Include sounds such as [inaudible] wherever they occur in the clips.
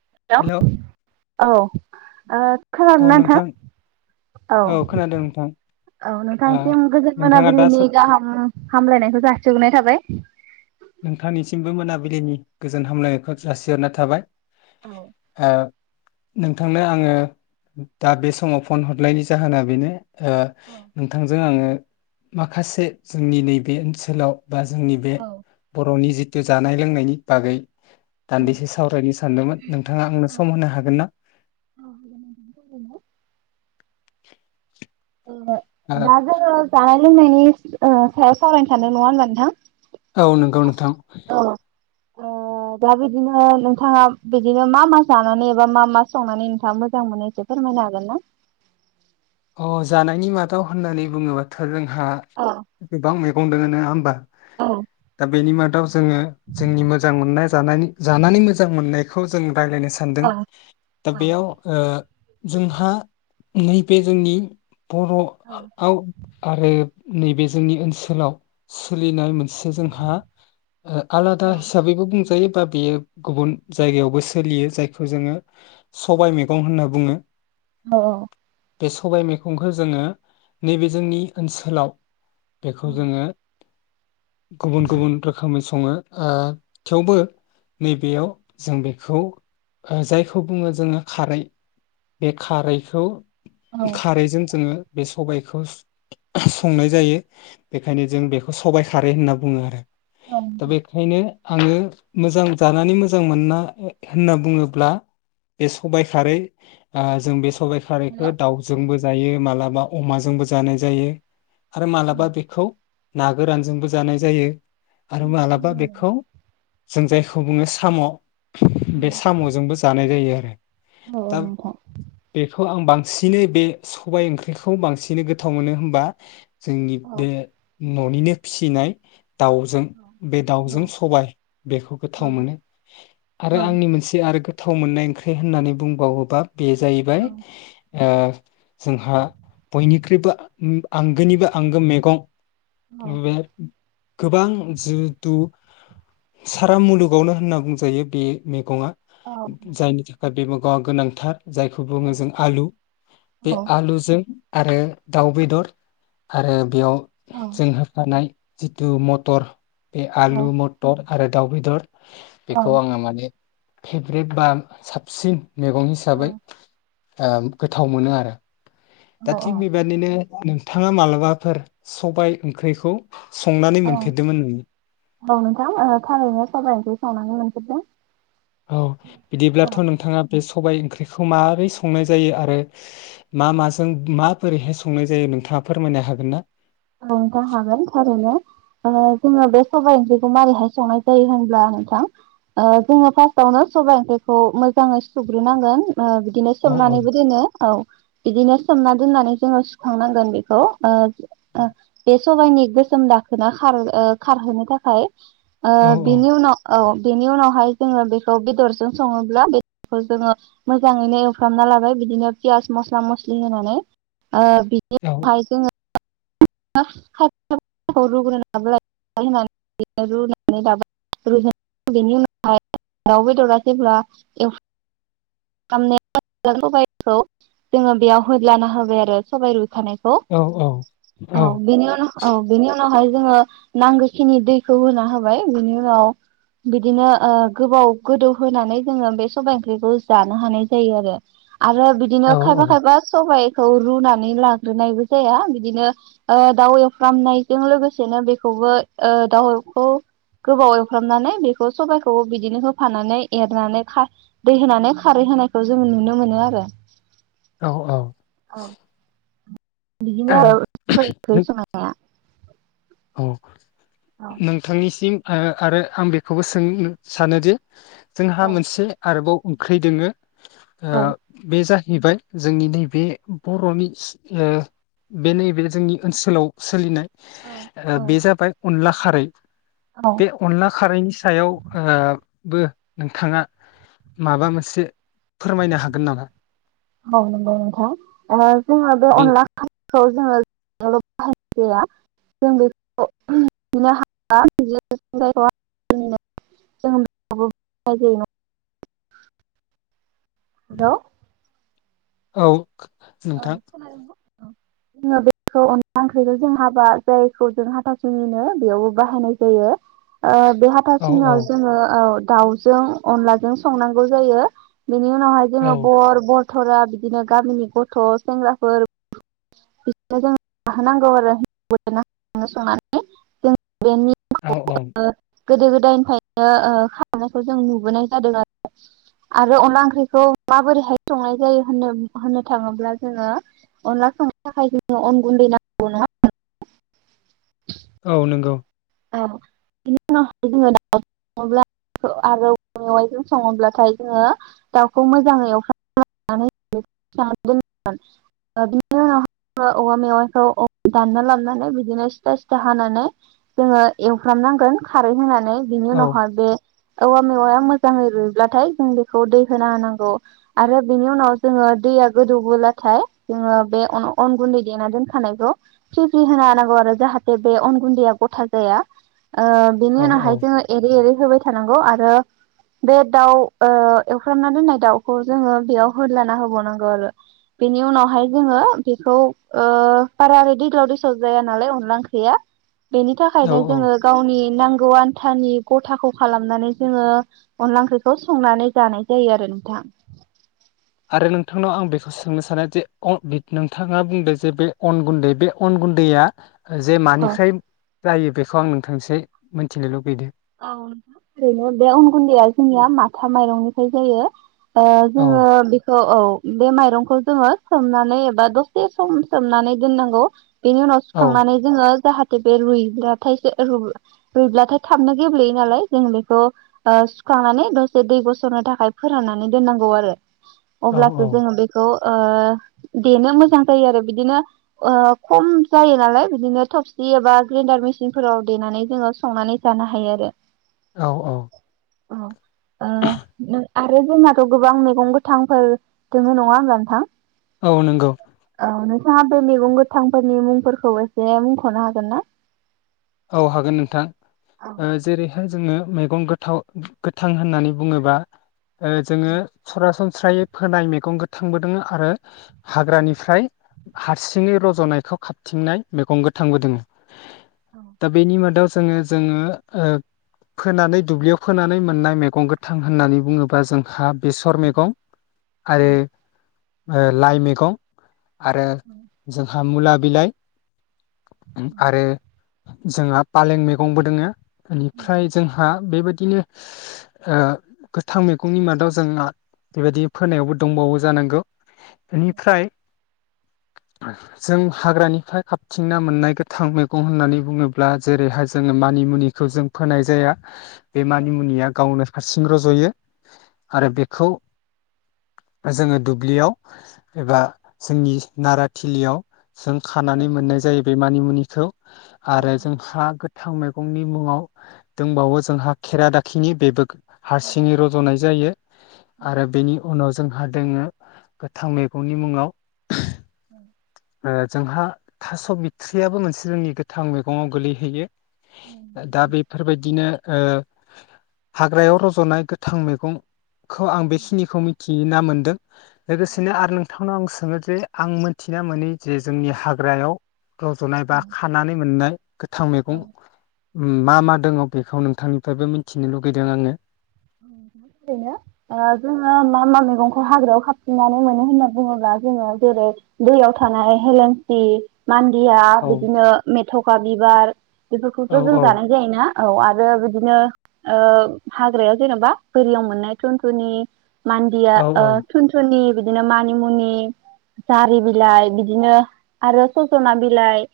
Hello औ ओ औ खोनादोंना नोथां नोंथां औ खोनादों नोंथां औ ओ नोंथांनिसिम गोजोन नोंथाङा दा मोनाबिलिनि सब गाहाम हामलायनायखौ जासिहरग्रोनाय थाबाय । द नोंथांनिसिमबो मोनाबिलिनि गोजोन हामलायनायखौ जासिहरना थाबाय औ । ओ नोंथांनो आङो दा बे समाव फन हरनायनि जाहोना बेनो ओ नोंथांजों आङो माखासे जोंनि नैबे ओनसोलाव बा जोंनि बे औ बर'नि जिथु जानाय लोंनायनि बागै ओ दान्दिसे सावरायनो सानदोंमोन नोंथाङा आंनो सम होनो हागोन ना? ओ दा ओ जोङो जानाय लोंनायनि ओ सायाव सावरायनो सानदों नङा होमबा नोंथां? औ नंगौ नोंथां। औ ओ दा बिदिनो नोंथाङा बिदिनो मा मा जानानै एबा मा मा संनानै नोंथाङा मोजां मोनो एसे फोरमायनो हागोन ना? अ जानायनि मादाव होननानै बुङोबाथ' जों हा औ गोबां मै गं दङ नङा होमबा? औ दा बेनि मा दाव जोङो जोंनि मोजां मोननाय जानानै मोजां मोननायखौ जों रायज्लायनो सानदों औ दा बेयाव ओ जोंहा [unintelligible] बे जोंनि औ बर'आव आरो नैबे जोंनि ओनसोलाव सोलिनाय मोनसे जोंहा ओ आलादा हिसाबैबो बुंजायो बा बेयो गुबुन जायगायावबो सोलियो जायखौ जोङो सबाय मैगं होनना बुङो। औ बे सबाय मैगंखौ जोङो नैबे जोंनि ओनसोलाव बेखौ जोङो गुबुन गुबुन रोखोमै सङो ओ थेवबो नैबेयाव जों बेखौ ओ जायखौ बुङो जोङो खारै बे खारैखौ औ खारैजों जोङो बे सबायखौ संनाय जायो बेखायनो जों बेखौ सबाय खारै होनना बुङो आरो। औ दा बेखायनो आङो मोजां जानानै मोजां मोनना होनना बुङोब्ला बे सबाइ खारै जों बे सबाइ खारै हेलौ दाउजोंबो जायो मालाबा अमाजोंबो जानाय जायो। आरो मालाबा औ बेखौ ना गोरानजोंबो जानाय जायो। आरो मालाबा बेखौ जों जायखौ बुङो साम' औ बे सामजोंबो जानाय जायो। [inaudible] दा नोंथां बेखौ आं बां सिनै बे सबाय ओंख्रिखौ बांसिनै गोथाव मोनो होनबा जोंनि औ बे न'निनो फिसिनाय दाउजों औ बे दाउजों औ सबाय बेखौ औ गोथाव मोनो औ आरो आंनि मोनसे आरो गो थाव मोननाय ओंख्रि होननानै बुंबावोबा बेयो औ जाहैबाय ओ जोंहा बयनिख्रुइबो ओम आंगोनिबो आंगो मैगं औ ओम बे गोबां जिहेथु सारा मुलुगावनो होनना बुंजायो बे मेगङा। जायनि थाखाय बे [unintelligible] गोनांथार। जायखौ औ बुङो जों आलु। बे औ आलुजों आरो दाउ बेदर आरो बेयाव जों होफानाय जिथु मटर बे आलु, मटर आरो दाउ बेदर औ बेखौ आङो माने फेभ्रेट बा साबसिन मेगं हिसाबै ओम गोथाव मोनो आरो। दा औ थिग बेबादिनो नोंथाङा मालाबाफोर सबाय ओंख्रिखौ संनानै औ मोनफेरदोंमोन नोङो औ नोंथां ओ थारैनो सबाय ओंख्रि संनायनो मोनफेरदों। औ बिदिब्लाथ' नोंथाङा बे सबाय ओंख्रिखौ माबोरै संनाय जायो आरो मा माजों माबोरैहाय संनाय जायो नोंथाङा फोरमायनो हागोन ना? औ नोंथां हागोन थारैनो ओ जोङो बे सबाय ओंख्रिखौ माबोरैहाय संनाय जायो होनब्ला नोंथां ओ जोङो फार्स्टआवनो सबाय ओंख्रिखौ मोजाङै सुग्रोनांगोन। ओ बिदिनो औ औ सोमनानैबो दोनो औ बिदिनो सोमनानै दोननानै जोङो सुखांनांगोन बेखौ ओ ओ बे सबायनि गोसोम दाखोना खार ओ खारहोनो थाखाय ओ औ औ बिनि उनाव औ बेनि उनावहाय जोङो बेखौ बेदरजों संङोब्ला बेदरखौ जोङो मोजाङैनो एवफ्रामना लाबाय बिदिनो पियास मस्ला मस्लि होनानै । ओ बिनि औ [unintelligible] हाय जोङो [unintelligible] रुग्रोना ला [unintelligible] रुनानै लाबाय [unintelligible] बिनि उनावहाय दाउ बेदरा जेब्ला एव [unintelligible] खौ जोङो बेयाव होदलाना होबाय आरो सबाय रुखानाय खौ औ औ औ बेनि उनाव औ बेनि उन नावहाय जोङो नांगोखिनि दैखौ होना होबाय बिनि उनाव बिदिनो ओ गोबाव गोदौ होनानै जोङो बे सबाय ओंख्रिखौ जानो हानाय जायो आरो । आरो बिदिनो खायफा खायफा सबाय खौ रुनानै लाग्रोनायबो जाया बिदिनो ओ दाउ एवफ्रामनायजों लोगोसेनो बेखौबो ओ दाउखौ गोबाव एवफ्रामनानै बेखौ सबायखौबो बिदिनो होफानानै एरनानै खा दै होनानै खारै होनायखौ जोंङो नुनो मोनो आरो । औ औ बिदिनो दाव सायख [unintelligible] सोंनाया औ औ नोंथांनिसिम ओ आरो आं बेखौबो सों नो सानोदि जोंहा मोनसे आरोबाव ओंख्रै दोंङो । औ ओ बे जा हैबाय जोंनि नै बे बर'नि ओ बे नैबे जोंनि ओनसोलाव सोलिनाय औ ओ बे औ जाबाय अनला खारै बे अनला खारैनि सायाव ओ बो नोंथाङा माबा मोनसे फोरमायनो हागोन नामा? औ नंगौ नोंथां ओ जोङो बे अनला खा खौ जोङो [unintelligible] [unintelligible] द' औ औ नोंथां खोनादों ना? औ जोङो बेखौ अनला ओंख्रिजों जों हाबा जायखौ जों हाथासुनिनो बेयावबो बाहायनाय जायो ओ बे औ औ हाथासुनिआव जोङो औ दाउजों अनलाजों संनांगौ जायो । बिनि उनावहाय जोंङो औ बर बर थरा बिदिनो गामिनि गथ गथ सेंग्राफोर बिसनो जों जाहोनांगौ आरो संनानै जों बेनि औ औ गोदो गोदायनिफ्रायनो ओ खालामनायखौ जों नुबोनाय जादों आरो आरो अनला ओंख्रिखौ माबोरैहाय संनाय जायो होनो होनो थाङोब्ला जोङो अनला संनो थाखाय जोङो अन गुन्दै नांगौ नङा औ नंगौ औ बिनि उनावहाय जोङो दउ सोब्ला आरो मेवजों सङोब्लाथाय जोङो दाउखौ मोजाङै एवफ्रांनानै दोनोन बिनि उनावहाय औवा मेवाइखौ दानना लाबनानै बिदिनो सिथा सिथा हानानै जोङो एवफ्रामनांगोन खारै होनानै बिनि औ उनावहाय बे औवा मेवाया मोजाङै रुइब्लाथाय जों बेखौ दै होना होनांगौ आरो बेनि उनाव जोङो दैया गोदौबोब्लाथाय जोङो बे अन गुन्दै देना दोनखानायखौ फ्रि फ्रि होना होनांगौ आरो जाहाथे बे अन गुन्दैया गथा जाया ओ बिनि औ उनाव हाय औ एरै एरै होबाय थांनांगौ आरो बे दाउ ओ एफ्रामना दोननाय दाउखौ जोङो बेयाव होदलाना होबावनांगौ आरो बेनि उनावहाय जोङो बेखौ ओ बारा दैज्लाव दैस्लाव जाया नालाय अनला ओंख्रैया औ थाखायनो औ जोङो गावनि नांगौ आन्थानि गथाखौ खालामनानै जोङो अनला ओंख्रिखौ संनानै जानाय जायो आरो नोंथां। आरो नोंथांनाव आं बेखौ सोंनो सानो जे नोंथाङा बुंदों जे बे अन गुन्दै बे अन गुन्दैया जे औ मानिखाय जायो बेखौ आं नोंथांसै मिथिनो लुुबैदोंं औ नोंथां ओरैनो बे अन गुन्दैया जोंनिया माथा माइरंनिफ्राय जायो। ओ औ जोङो बेखौ औ बे माइरंखौ जोङो सोमनानै एबा दसे सम सोमनानै दोननांगौ। बेनि उनाव औ सुखांनानै जोङो जाहा थे बे रुइब्लाथाइसे रुइब्लाथाय थाबनो गेब्लेयो नालाय जों बेखौ सुखांनानै दसे दै गसरनो थाखाय फोराननानै दोननांगौ आरो। औ अब्लासो जोङो बेखौ। ओ देनो मोजां जायो आरो बिदिनो खम जायो नालाय बिदिनो थबसि एबा ग्रेन्डार मेसिनफोराव देनानै जोङो संनानै जानो हायो आरो। औ औ अ आरो जोंनाथ गोबां मैगं गोथांफोर दोङो नङा होमब्ला नोंथां? औ नंगौ। औ नोंथाङा बे मैगं गोथांफोरनि मुंफोरखौ एसे मुंखनो हागोन ना? औ हागोन नोंथां। औ ओ जेरै जोङो मैगं गोथाव गोथां होननानै बुङोबा ओ जोङो औ सरासनस्रा स्रायै फोनाय मेगं गोथांबोदोंङ आरो हाग्रानिफ्राय हारसिङै रजनायखौ खाबथिंनाय मेगं गोथांबो दोंङो औ दा बेनि मादाव जोङो जोङो ओ फोनानै दुब्लियाव फोनानै मोननाय मैगं गोथां होननानै बुङोबा जोंहा बेसर मैगं आरो ओ लाइ मेगं आरो जोंहा मुला बिलाइ आरो जोंहा फालें मैगंबो दोङो बेनिफ्राय जोंहा बेबायदि बिदिनो ओ गोथां मैगंनि मादाव जों बेबायदि फोनायावबो दंबावो जानांगौ बेनिफ्राय जों हाग्रानिफ्राय खाबथिंना मोननाय गोथां मैगं होननानै बुङोब्ला जेरैहाय जोङो मानिमुनिखौ जों फोनाय जाया। बे मानि मुनिया गावनो हारसिं रज'यो आरो बेखौ जोङो दुब्लियाव एबा जोंनि नाराथिलियाव जों खानानै मोननाय जायोै बे मानिमुनि खौ आरो जोंहा गोथां मै गंनि मुङाव दंबावो जोंहा खेरा दाखिनि बेबो हारसिङै रज'नाय जायो आरो बेनि उनाव जोंहा दोङो गोथां मैगंनि मुङाव औ ओ जोंहा थास' बिथ्रियाबो मोनसे जोंनि गोथां मैगङाव गोगलैहैयो दा बेफोरबायदिनो ओ हाग्रायाव रज'नाय गोथां मैगं खौ आं बेखिनिखौ मिथि थिना मोन्दों लोगोसेनो आरो नोंथांनाव आं सों जे आं मोनथिना मोनै जे जोंनि हाग्रायाव रज'नाय बा खा मोननाय गोथां मैगं मा मा दङ बेखौ नोंथांनिफ्रायबो मिथिनो लुगैदों आङो ओरैनो जोङो मा मा मैगंखौ हाग्रायाव खााबफननानै मोनो होनना बुङोब्ला जोङो जेरै दैयाव थानाय हेलेंसि मान्दिया औ बिदिनो मेथ'खा बिबार बेफोरखौथ' औ जों औ जानाय जायोना औ आरो बिदिनो ओ हाग्राया जेन'बा बोरियाव मोननाय थुन्थुनि मान्दिया औ ओ थुन थुननि बिदि बिदिनो मानिमुनि जारि बिलाइ बिदिनो आरो ससमा बिलाइ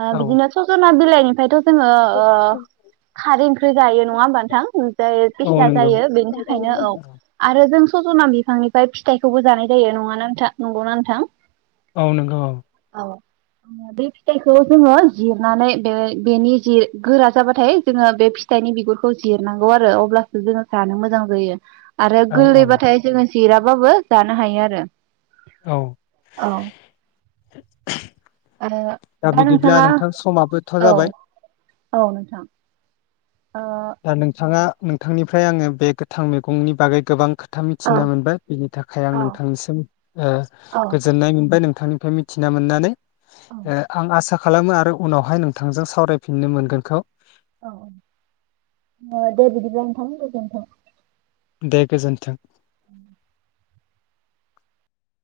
ओ औ बिदिनो सजना बिलाय फ्रायायथ' जोङो ओ खारै ओंख्रि जायो नङा होमब नोथां औ ओमफ्राय नंगौ जायो बेनि थाखायनो औ आरो जों सजना बिफांनिफ्राय फिथाइखौबो जानाय जायो नङाना नोंथां नंगौना नोंथां। औ नंगौ। बे फिथाइखौ जोङो जिरनानै बे बेनि जि गोरा जाबाथाय जोङो बे फिथाइनि बिगुरखौ जिरनांगौ आरो अब्ला जोङो जानो मोजां जायो। आरो औ औ गोरलैबाथाय जोङो जिर बाबो जानो हायो आरो। औ औ। दा बिदिब्ला नोंथां समाबोथ' जाबाय। औ नोंथां। ओ दा नोंथाङा नोंथांनि ओमफ्राय आङो बे गोथां मैगंनि बागै गोबां खो खोथा मिथिना मोनबाय बिनि थाखाय आं नोंथांनिसिम ओ गोजोननाय मोनबाय नों बिथांनिफ्राय मिथिना मोननानै। ओ आं आसा खालामो आरो उनावहाय नोंथांजों सावरायफिननो मोनगोनखौ अ दे बिदिब्ला नोंथां गोजोनथों। दे गोजोन्थों। [inaudible]